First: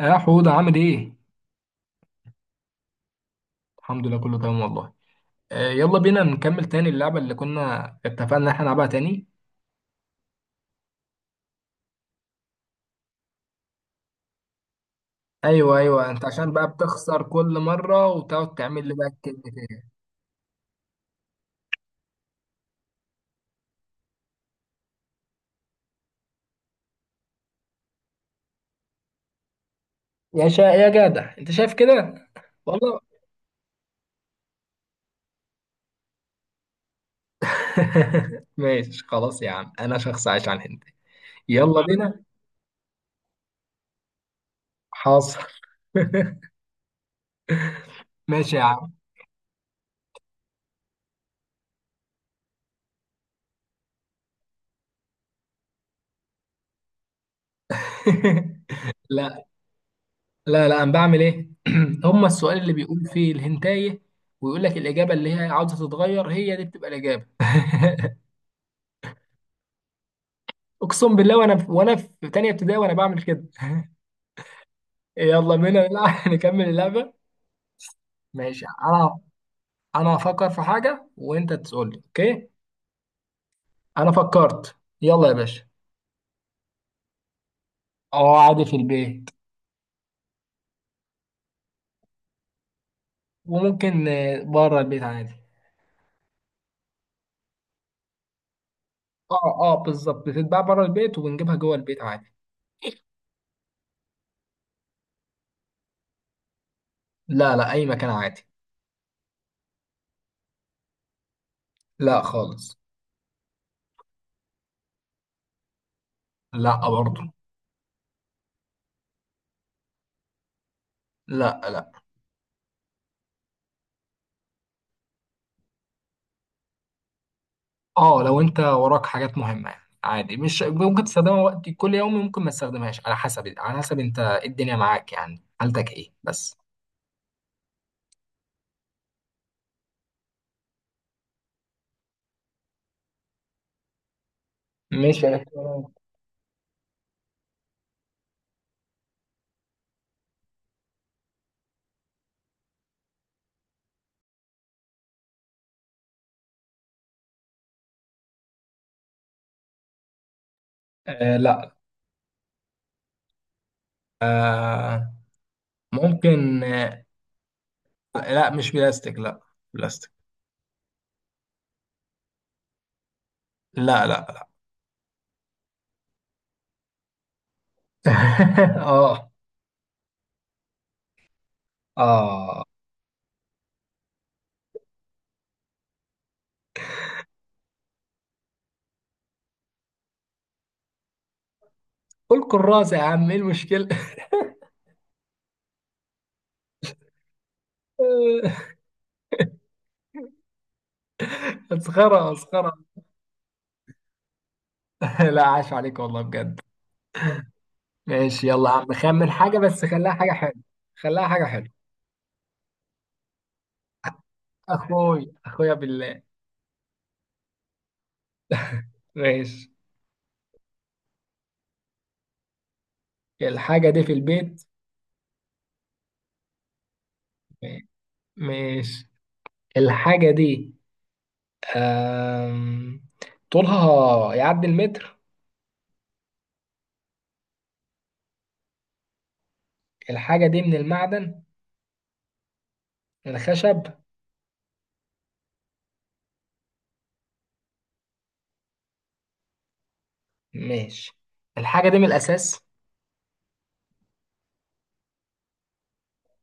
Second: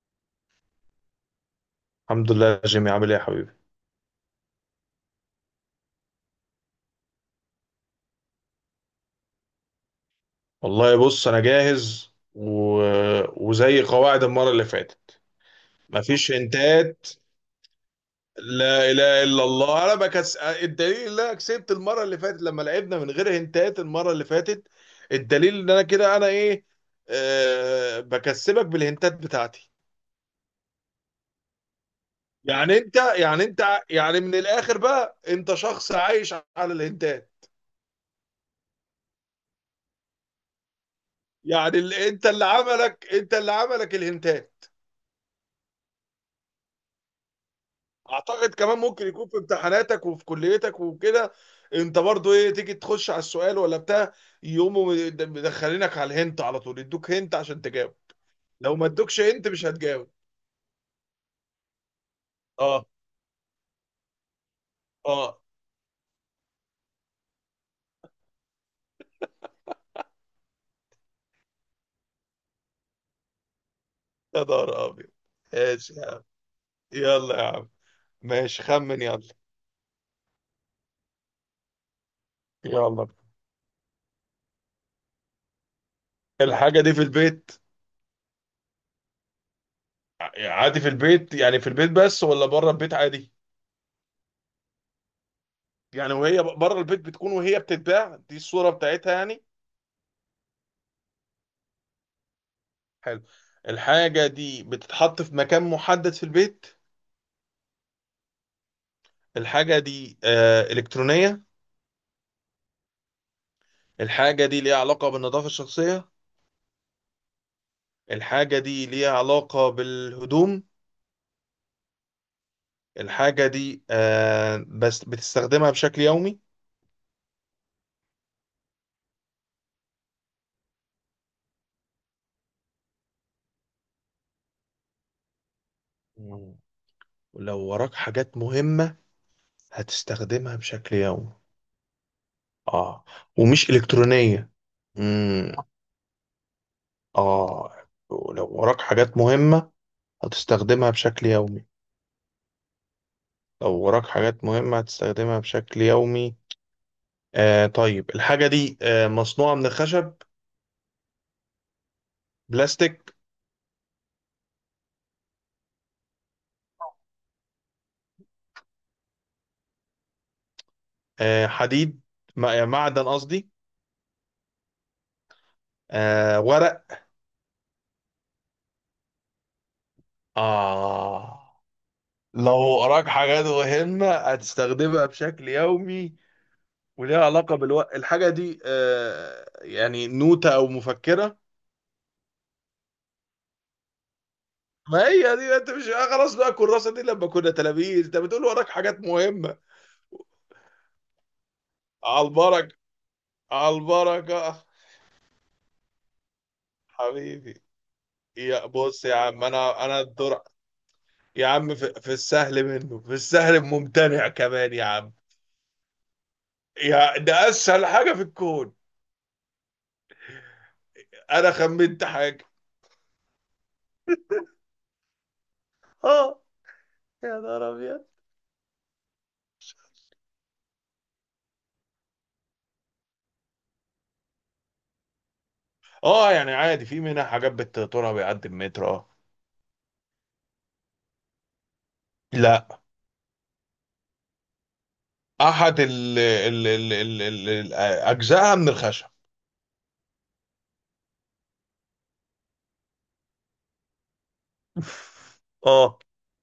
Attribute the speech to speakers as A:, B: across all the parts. A: يا حوده، عامل ايه؟
B: الحمد لله يا جيمي، عامل ايه يا حبيبي؟
A: الحمد لله، كله تمام والله. آه، يلا بينا نكمل تاني اللعبه اللي كنا اتفقنا ان احنا نلعبها تاني.
B: والله بص، انا جاهز وزي قواعد المره اللي فاتت.
A: ايوه ايوه، انت
B: مفيش
A: عشان بقى
B: هنتات.
A: بتخسر كل مره وتقعد تعمل
B: لا
A: لي بقى
B: اله
A: كلمه
B: الا
A: تاني.
B: الله، انا الدليل ان انا كسبت المره اللي فاتت لما لعبنا من غير هنتات المره اللي فاتت. الدليل ان انا كده انا ايه. بكسبك بالهنتات بتاعتي.
A: يا جدع، انت شايف كده
B: يعني انت
A: والله.
B: يعني انت يعني من الاخر بقى انت شخص عايش على الهنتات.
A: ماشي خلاص يا عم، انا شخص عايش على الهند.
B: يعني
A: يلا بينا.
B: انت اللي عملك الهنتات.
A: حاصل.
B: اعتقد
A: ماشي يا
B: كمان
A: عم.
B: ممكن يكون في امتحاناتك وفي كليتك وكده. انت برضو ايه، تيجي تخش على السؤال ولا بتاع؟ يقوموا مدخلينك على الهنت على طول، يدوك هنت عشان تجاوب. لو ما ادوكش
A: لا
B: هنت مش هتجاوب.
A: لا لا، انا بعمل ايه؟ هما السؤال اللي
B: اه
A: بيقول فيه الهنتايه ويقول لك الاجابه اللي
B: اه.
A: هي عاوزه تتغير هي دي بتبقى الاجابه. اقسم بالله، وانا في تانية ابتدائي وانا بعمل كده.
B: يا نهار ابيض.
A: يلا بينا
B: ماشي يا عم.
A: نلعب، نكمل اللعبة.
B: يلا يا عم. ماشي
A: ماشي.
B: خمن،
A: انا
B: يلا.
A: انا هفكر في حاجة وانت تقول لي اوكي.
B: يلا.
A: انا فكرت. يلا يا باشا.
B: الحاجة دي في البيت.
A: اه، عادي في البيت.
B: عادي في البيت، يعني في البيت بس ولا بره البيت عادي؟
A: وممكن بره البيت عادي.
B: يعني وهي بره البيت بتكون وهي بتتباع، دي الصورة بتاعتها يعني.
A: اه اه، بالظبط بتتباع بره البيت وبنجيبها جوه البيت عادي.
B: حلو. الحاجة دي بتتحط في مكان محدد في البيت.
A: لا لا، اي مكان عادي.
B: الحاجة دي إلكترونية.
A: لا خالص.
B: الحاجة دي ليها علاقة بالنظافة الشخصية.
A: لا برضه.
B: الحاجة دي ليها علاقة بالهدوم.
A: لا لا.
B: الحاجة دي بس بتستخدمها بشكل يومي.
A: اه، لو انت وراك حاجات مهمه يعني عادي، مش ممكن تستخدمها وقت كل يوم، ممكن ما تستخدمهاش، على حسب على حسب انت إيه الدنيا معاك، يعني حالتك ايه
B: مم.
A: بس.
B: ولو وراك حاجات مهمة هتستخدمها بشكل يومي. اه. ومش إلكترونية.
A: مش
B: مم.
A: إلكترونيات.
B: اه. ولو وراك حاجات مهمة هتستخدمها بشكل يومي. لو وراك حاجات مهمة هتستخدمها بشكل يومي. آه طيب، الحاجة دي مصنوعة من خشب؟
A: آه لا.
B: بلاستيك؟
A: آه. ممكن آه. لا، مش بلاستيك لا. بلاستيك.
B: حديد. معدن قصدي.
A: لا لا.
B: ورق.
A: اه.
B: آه. لو
A: اه.
B: وراك حاجات مهمة هتستخدمها بشكل يومي وليها علاقة بالوقت، الحاجة دي يعني نوتة أو مفكرة؟
A: قول كراسة يا عم، ايه المشكلة؟
B: ما هي دي، انت مش خلاص بقى الكراسة دي لما كنا تلاميذ انت بتقول وراك حاجات مهمة. على
A: مسخرة مسخرة.
B: البركة. على البركة.
A: لا، عاش عليك والله بجد.
B: حبيبي.
A: ماشي،
B: يا
A: يلا يا عم،
B: بص يا
A: خمن
B: عم،
A: حاجة بس
B: انا
A: خليها حاجة
B: الدور.
A: حلوة. خليها حاجة
B: يا
A: حلوة.
B: عم، في السهل منه، في السهل ممتنع كمان يا عم.
A: اخويا بالله.
B: يا ده اسهل حاجه في الكون.
A: ماشي.
B: انا خمنت حاجه.
A: الحاجة دي في البيت.
B: اه. يا نهار ابيض.
A: ماشي. الحاجة دي، آم... طولها يعدي المتر.
B: اه، يعني عادي، في منها حاجات بتطولها بيعدي المتر. اه.
A: الحاجة دي من المعدن.
B: لا.
A: من الخشب.
B: احد اجزائها من الخشب.
A: ماشي. الحاجة دي من الأساس.
B: اه.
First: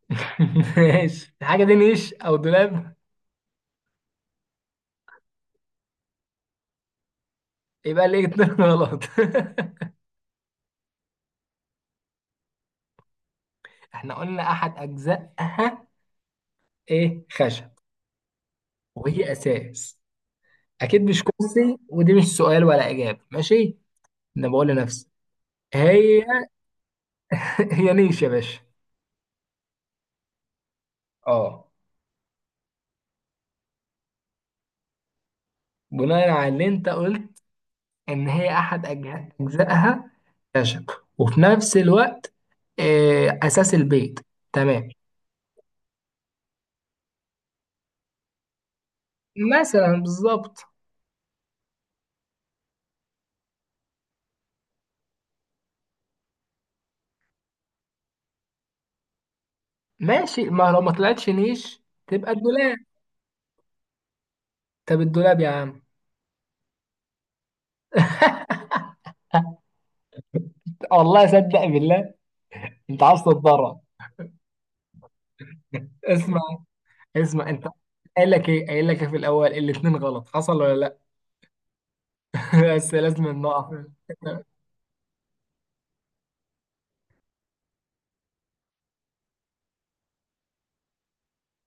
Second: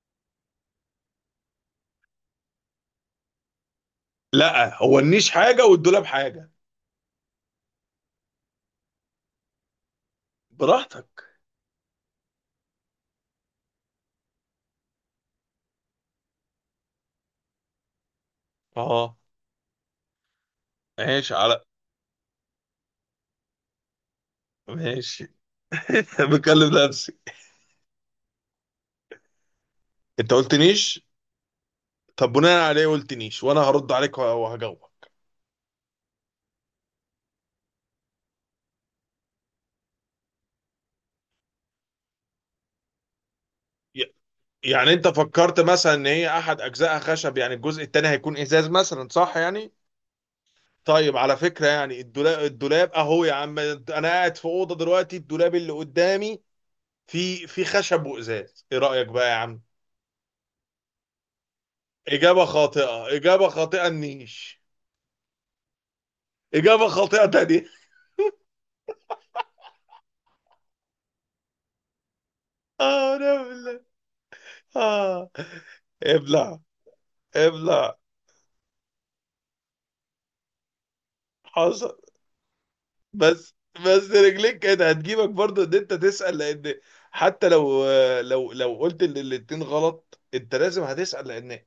A: ماشي. الحاجة دي نيش أو دولاب؟
B: لا، هو النيش حاجه والدولاب حاجه.
A: يبقى ليه اتنين غلط؟
B: براحتك.
A: احنا قلنا أحد أجزائها. إيه، خشب.
B: اه.
A: وهي أساس. أكيد مش
B: ماشي على
A: كرسي، ودي مش سؤال ولا إجابة. ماشي. أنا بقول لنفسي.
B: ماشي.
A: هي.
B: بكلم نفسي.
A: هي نيش يا باشا.
B: انت قلت نيش.
A: اه.
B: طب بناء عليه قلت نيش، وانا هرد عليك وهجاوب.
A: بناء على اللي انت قلت، ان هي احد اجزائها خشب، وفي نفس الوقت اساس البيت. تمام.
B: يعني انت فكرت مثلا ان هي احد اجزائها خشب، يعني الجزء التاني هيكون ازاز مثلا، صح يعني؟
A: مثلا بالظبط.
B: طيب على فكرة، يعني الدولاب اهو، يا عم انا قاعد في اوضة دلوقتي، الدولاب اللي قدامي في خشب وازاز، ايه رأيك بقى يا عم؟
A: ماشي. ما لو ما طلعتش نيش تبقى
B: اجابة
A: الدولاب.
B: خاطئة، اجابة خاطئة النيش.
A: طب الدولاب يا عم.
B: اجابة خاطئة تانية.
A: والله صدق بالله. انت
B: اه
A: عايز
B: لا
A: تتضرر؟
B: بالله. اه.
A: اسمع.
B: ابلع.
A: اسمع انت.
B: ابلع.
A: قايل لك ايه، قايل لك ايه، في الاول الاتنين غلط، حصل ولا لا؟
B: حصل.
A: بس لازم
B: بس.
A: نقف.
B: بس رجليك كانت هتجيبك برضه ان انت تسأل، لان حتى لو، لو قلت ان الاتنين غلط، انت لازم هتسأل، لان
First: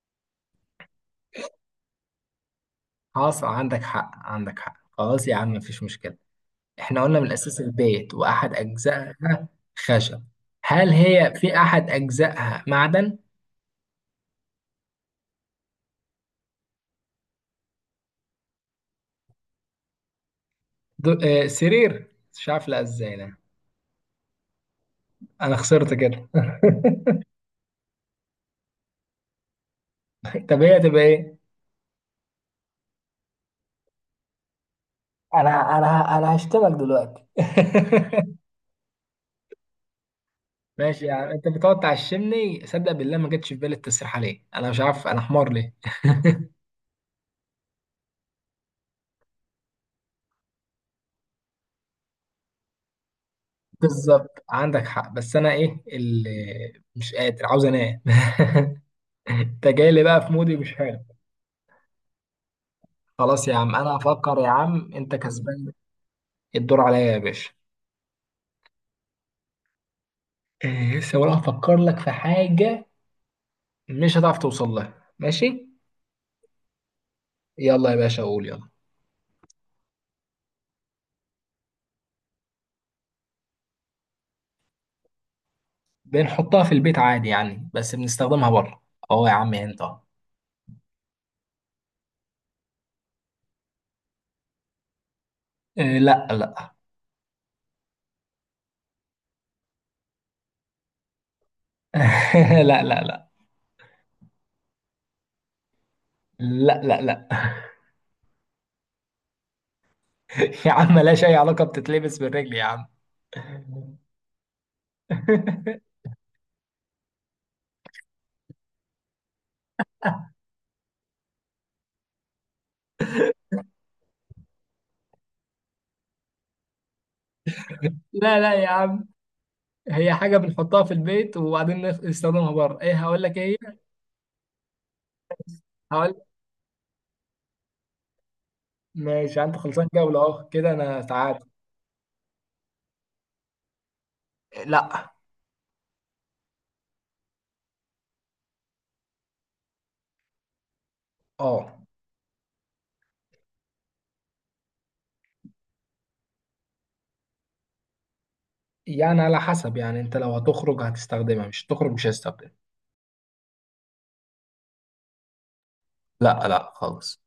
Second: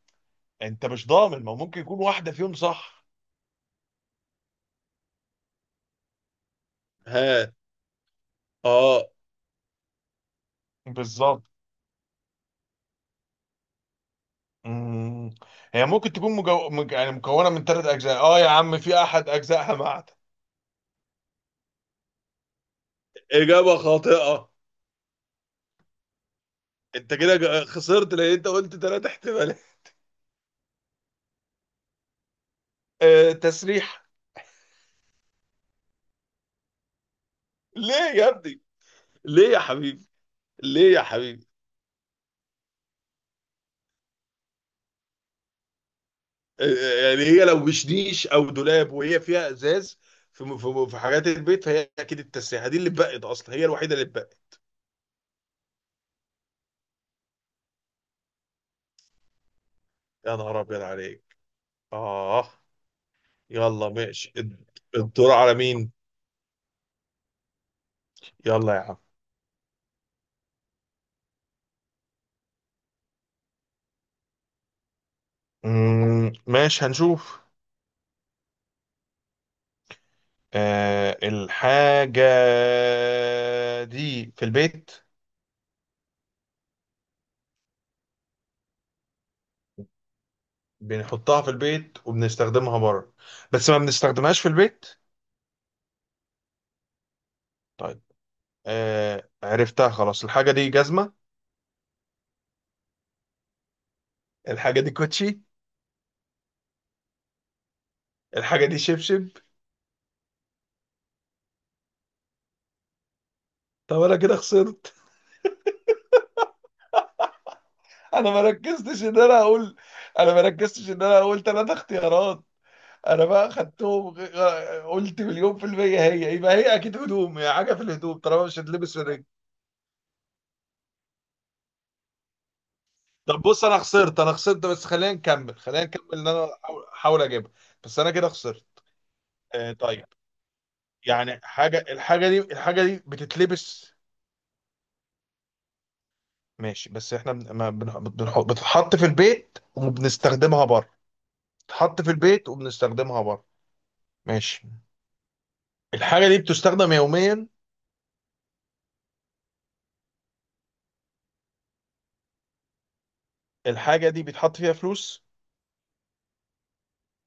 B: انت مش ضامن، ما هو ممكن يكون واحدة فيهم صح.
A: حصل، عندك حق عندك حق، خلاص يا عم مفيش مشكلة. احنا قلنا من
B: ها.
A: الأساس البيت وأحد
B: اه.
A: أجزائها خشب. هل هي
B: بالظبط.
A: في أحد أجزائها معدن؟
B: مم. هي ممكن تكون يعني مكونة من ثلاث أجزاء، اه يا عم، في أحد أجزائها معدن.
A: دو... سرير، مش عارف لا ازاي ده.
B: إجابة خاطئة.
A: أنا خسرت كده.
B: أنت كده خسرت، لأن أنت قلت تلات احتمالات.
A: طب هي تبقى إيه؟
B: تسريح.
A: انا هشتمك دلوقتي.
B: ليه يا ابني؟ ليه يا حبيبي؟ ليه يا
A: ماشي، يعني
B: حبيبي؟
A: أنت بتقعد تعشمني، صدق بالله ما جتش في بالي التسريح عليه، أنا مش عارف أنا حمار ليه.
B: يعني هي لو مش نيش او دولاب، وهي فيها ازاز، في حاجات البيت، فهي اكيد التسريحه دي اللي اتبقت، اصلا هي الوحيده اللي
A: بالظبط
B: اتبقت.
A: عندك حق، بس أنا إيه اللي مش قادر، عاوز أنام. أنت جاي لي بقى في
B: يا
A: مودي
B: نهار
A: مش
B: ابيض
A: حلو.
B: عليك. اه.
A: خلاص يا عم،
B: يلا
A: انا
B: ماشي،
A: هفكر، يا عم انت
B: الدور على
A: كسبان.
B: مين؟
A: الدور عليا يا باشا.
B: يلا يا عم.
A: إيه، لسه ولا هفكر لك في حاجة؟ مش هتعرف توصل لها، ماشي.
B: ماشي، هنشوف.
A: يلا يا باشا، قول يلا.
B: الحاجة دي في البيت.
A: بنحطها في البيت عادي يعني، بس بنستخدمها بره. اهو يا عم، انت أهو.
B: بنحطها في البيت وبنستخدمها بره، بس ما بنستخدمهاش في البيت.
A: إيه، لا لا.
B: طيب. آه عرفتها خلاص، الحاجة دي جزمة؟
A: لا لا لا.
B: الحاجة دي كوتشي؟
A: لا لا لا.
B: الحاجه دي شبشب؟
A: يا عم، ملهاش اي علاقة، بتتلبس بالرجل يا عم.
B: طب انا كده خسرت. انا ما ركزتش ان انا اقول. انا ما ركزتش ان انا اقول ثلاث اختيارات. انا بقى خدتهم، قلت مليون في المية، هي يبقى هي اكيد هدوم، هي حاجة في الهدوم
A: لا
B: طالما
A: لا
B: مش
A: يا
B: هتلبس في
A: عم.
B: الرجل.
A: هي حاجة بنحطها في البيت وبعدين نستخدمها بره، ايه هقول لك
B: طب
A: ايه
B: بص
A: هي؟
B: انا خسرت، انا خسرت، بس خلينا نكمل، خلينا نكمل
A: هقول.
B: ان انا احاول اجيبها. بس انا كده خسرت.
A: ماشي، انت
B: آه
A: خلصان
B: طيب.
A: جولة اهو كده انا
B: يعني
A: تعادل.
B: حاجة، الحاجة دي بتتلبس.
A: لا.
B: ماشي، بس احنا بن- ما بن- بنحط بتتحط في البيت وبنستخدمها بره.
A: اه
B: بتتحط في البيت وبنستخدمها بره. ماشي. الحاجة دي بتستخدم يوميا.
A: يعني على حسب، يعني انت لو هتخرج هتستخدمها، مش هتخرج مش هتستخدمها.
B: الحاجة دي بيتحط فيها فلوس.
A: لا لا خالص.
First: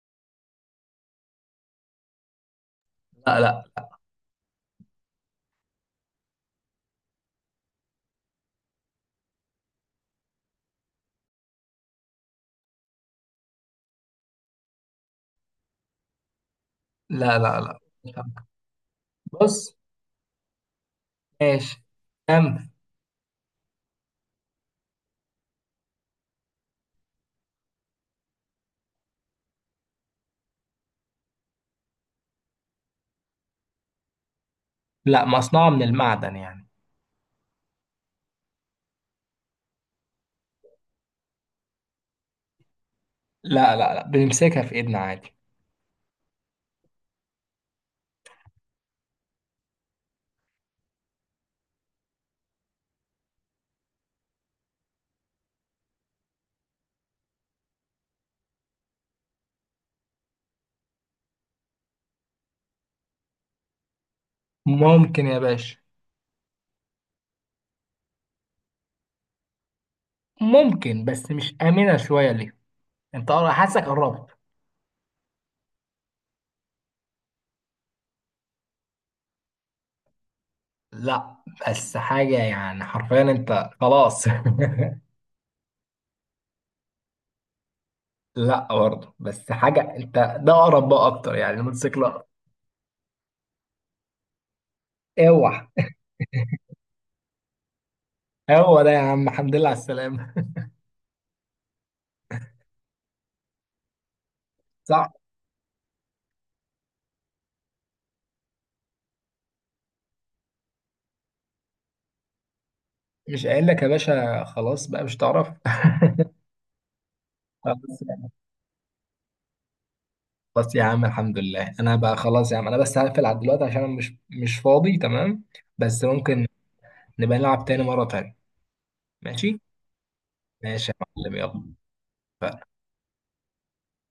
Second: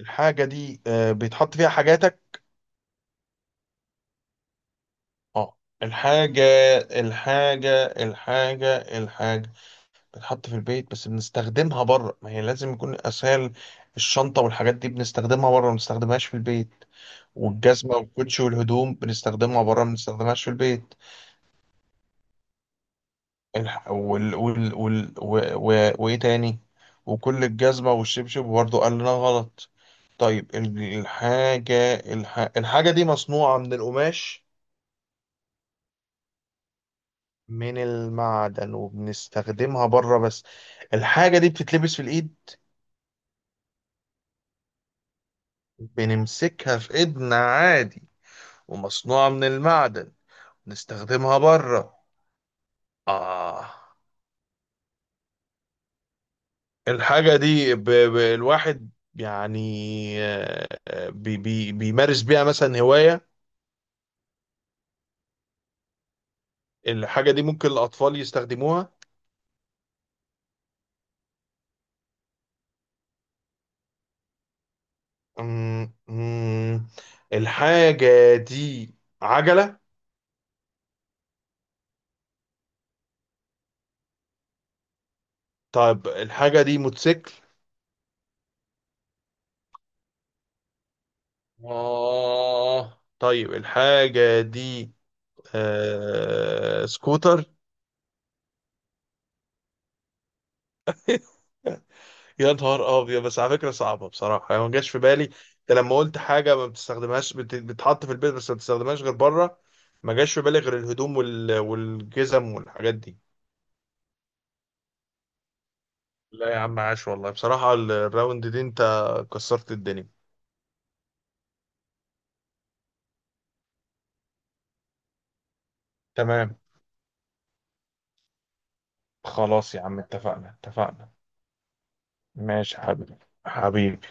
B: الحاجة دي بيتحط فيها حاجاتك.
A: لا لا.
B: اه. الحاجة الحاجة بتتحط في البيت بس بنستخدمها بره، ما هي لازم يكون أسهل. الشنطة والحاجات دي بنستخدمها بره، ما بنستخدمهاش في البيت.
A: لا لا لا.
B: والجزمة والكوتشي والهدوم بنستخدمها
A: بص.
B: بره، ما بنستخدمهاش في البيت.
A: ماشي. كم.
B: وايه تاني؟ وكل الجزمة والشبشب برضه قال لنا غلط. طيب الحاجة دي مصنوعة من القماش؟
A: لا، مصنوعة من المعدن يعني.
B: من المعدن، وبنستخدمها بره بس. الحاجة دي بتتلبس في الإيد؟
A: لا لا لا، بنمسكها في ايدنا عادي.
B: بنمسكها في إيدنا عادي. ومصنوعة من المعدن. نستخدمها بره. آه. الحاجة دي الواحد يعني بيمارس بيها مثلا هواية.
A: ممكن يا باشا.
B: الحاجة دي ممكن الأطفال يستخدموها.
A: ممكن بس مش آمنة شوية ليه. انت حاسك قربت.
B: أمم، أمم، الحاجة دي عجلة؟
A: لا، بس حاجة يعني حرفيا، انت خلاص.
B: طيب الحاجة دي موتوسيكل؟
A: لا برضه، بس حاجة انت. ده اقرب بقى اكتر، يعني الموتوسيكل اقرب.
B: آه طيب، الحاجة دي.
A: اوعى.
B: سكوتر.
A: هو ده يا عم، الحمد لله على السلامة.
B: يا نهار أبيض! بس على فكرة صعبة بصراحة، يعني ما جاش في
A: صح.
B: بالي، أنت لما قلت حاجة ما بتستخدمهاش، بتحط في البيت بس ما بتستخدمهاش غير بره. ما جاش في بالي غير الهدوم والجزم والحاجات دي.
A: مش قايل لك يا باشا خلاص بقى، مش تعرف؟
B: لا يا عم، عاش والله بصراحة،
A: خلاص يا عم.
B: الراوند دي أنت كسرت الدنيا.
A: خلاص يا عم، الحمد لله. انا بقى خلاص يا عم، انا بس هقفل على دلوقتي عشان انا مش فاضي. تمام. بس ممكن
B: تمام.
A: نبقى نلعب تاني مرة تانية. ماشي.
B: خلاص يا عم، اتفقنا
A: ماشي يا
B: اتفقنا.
A: معلم، يلا.
B: ماشي يا حبيبي. حبيبي.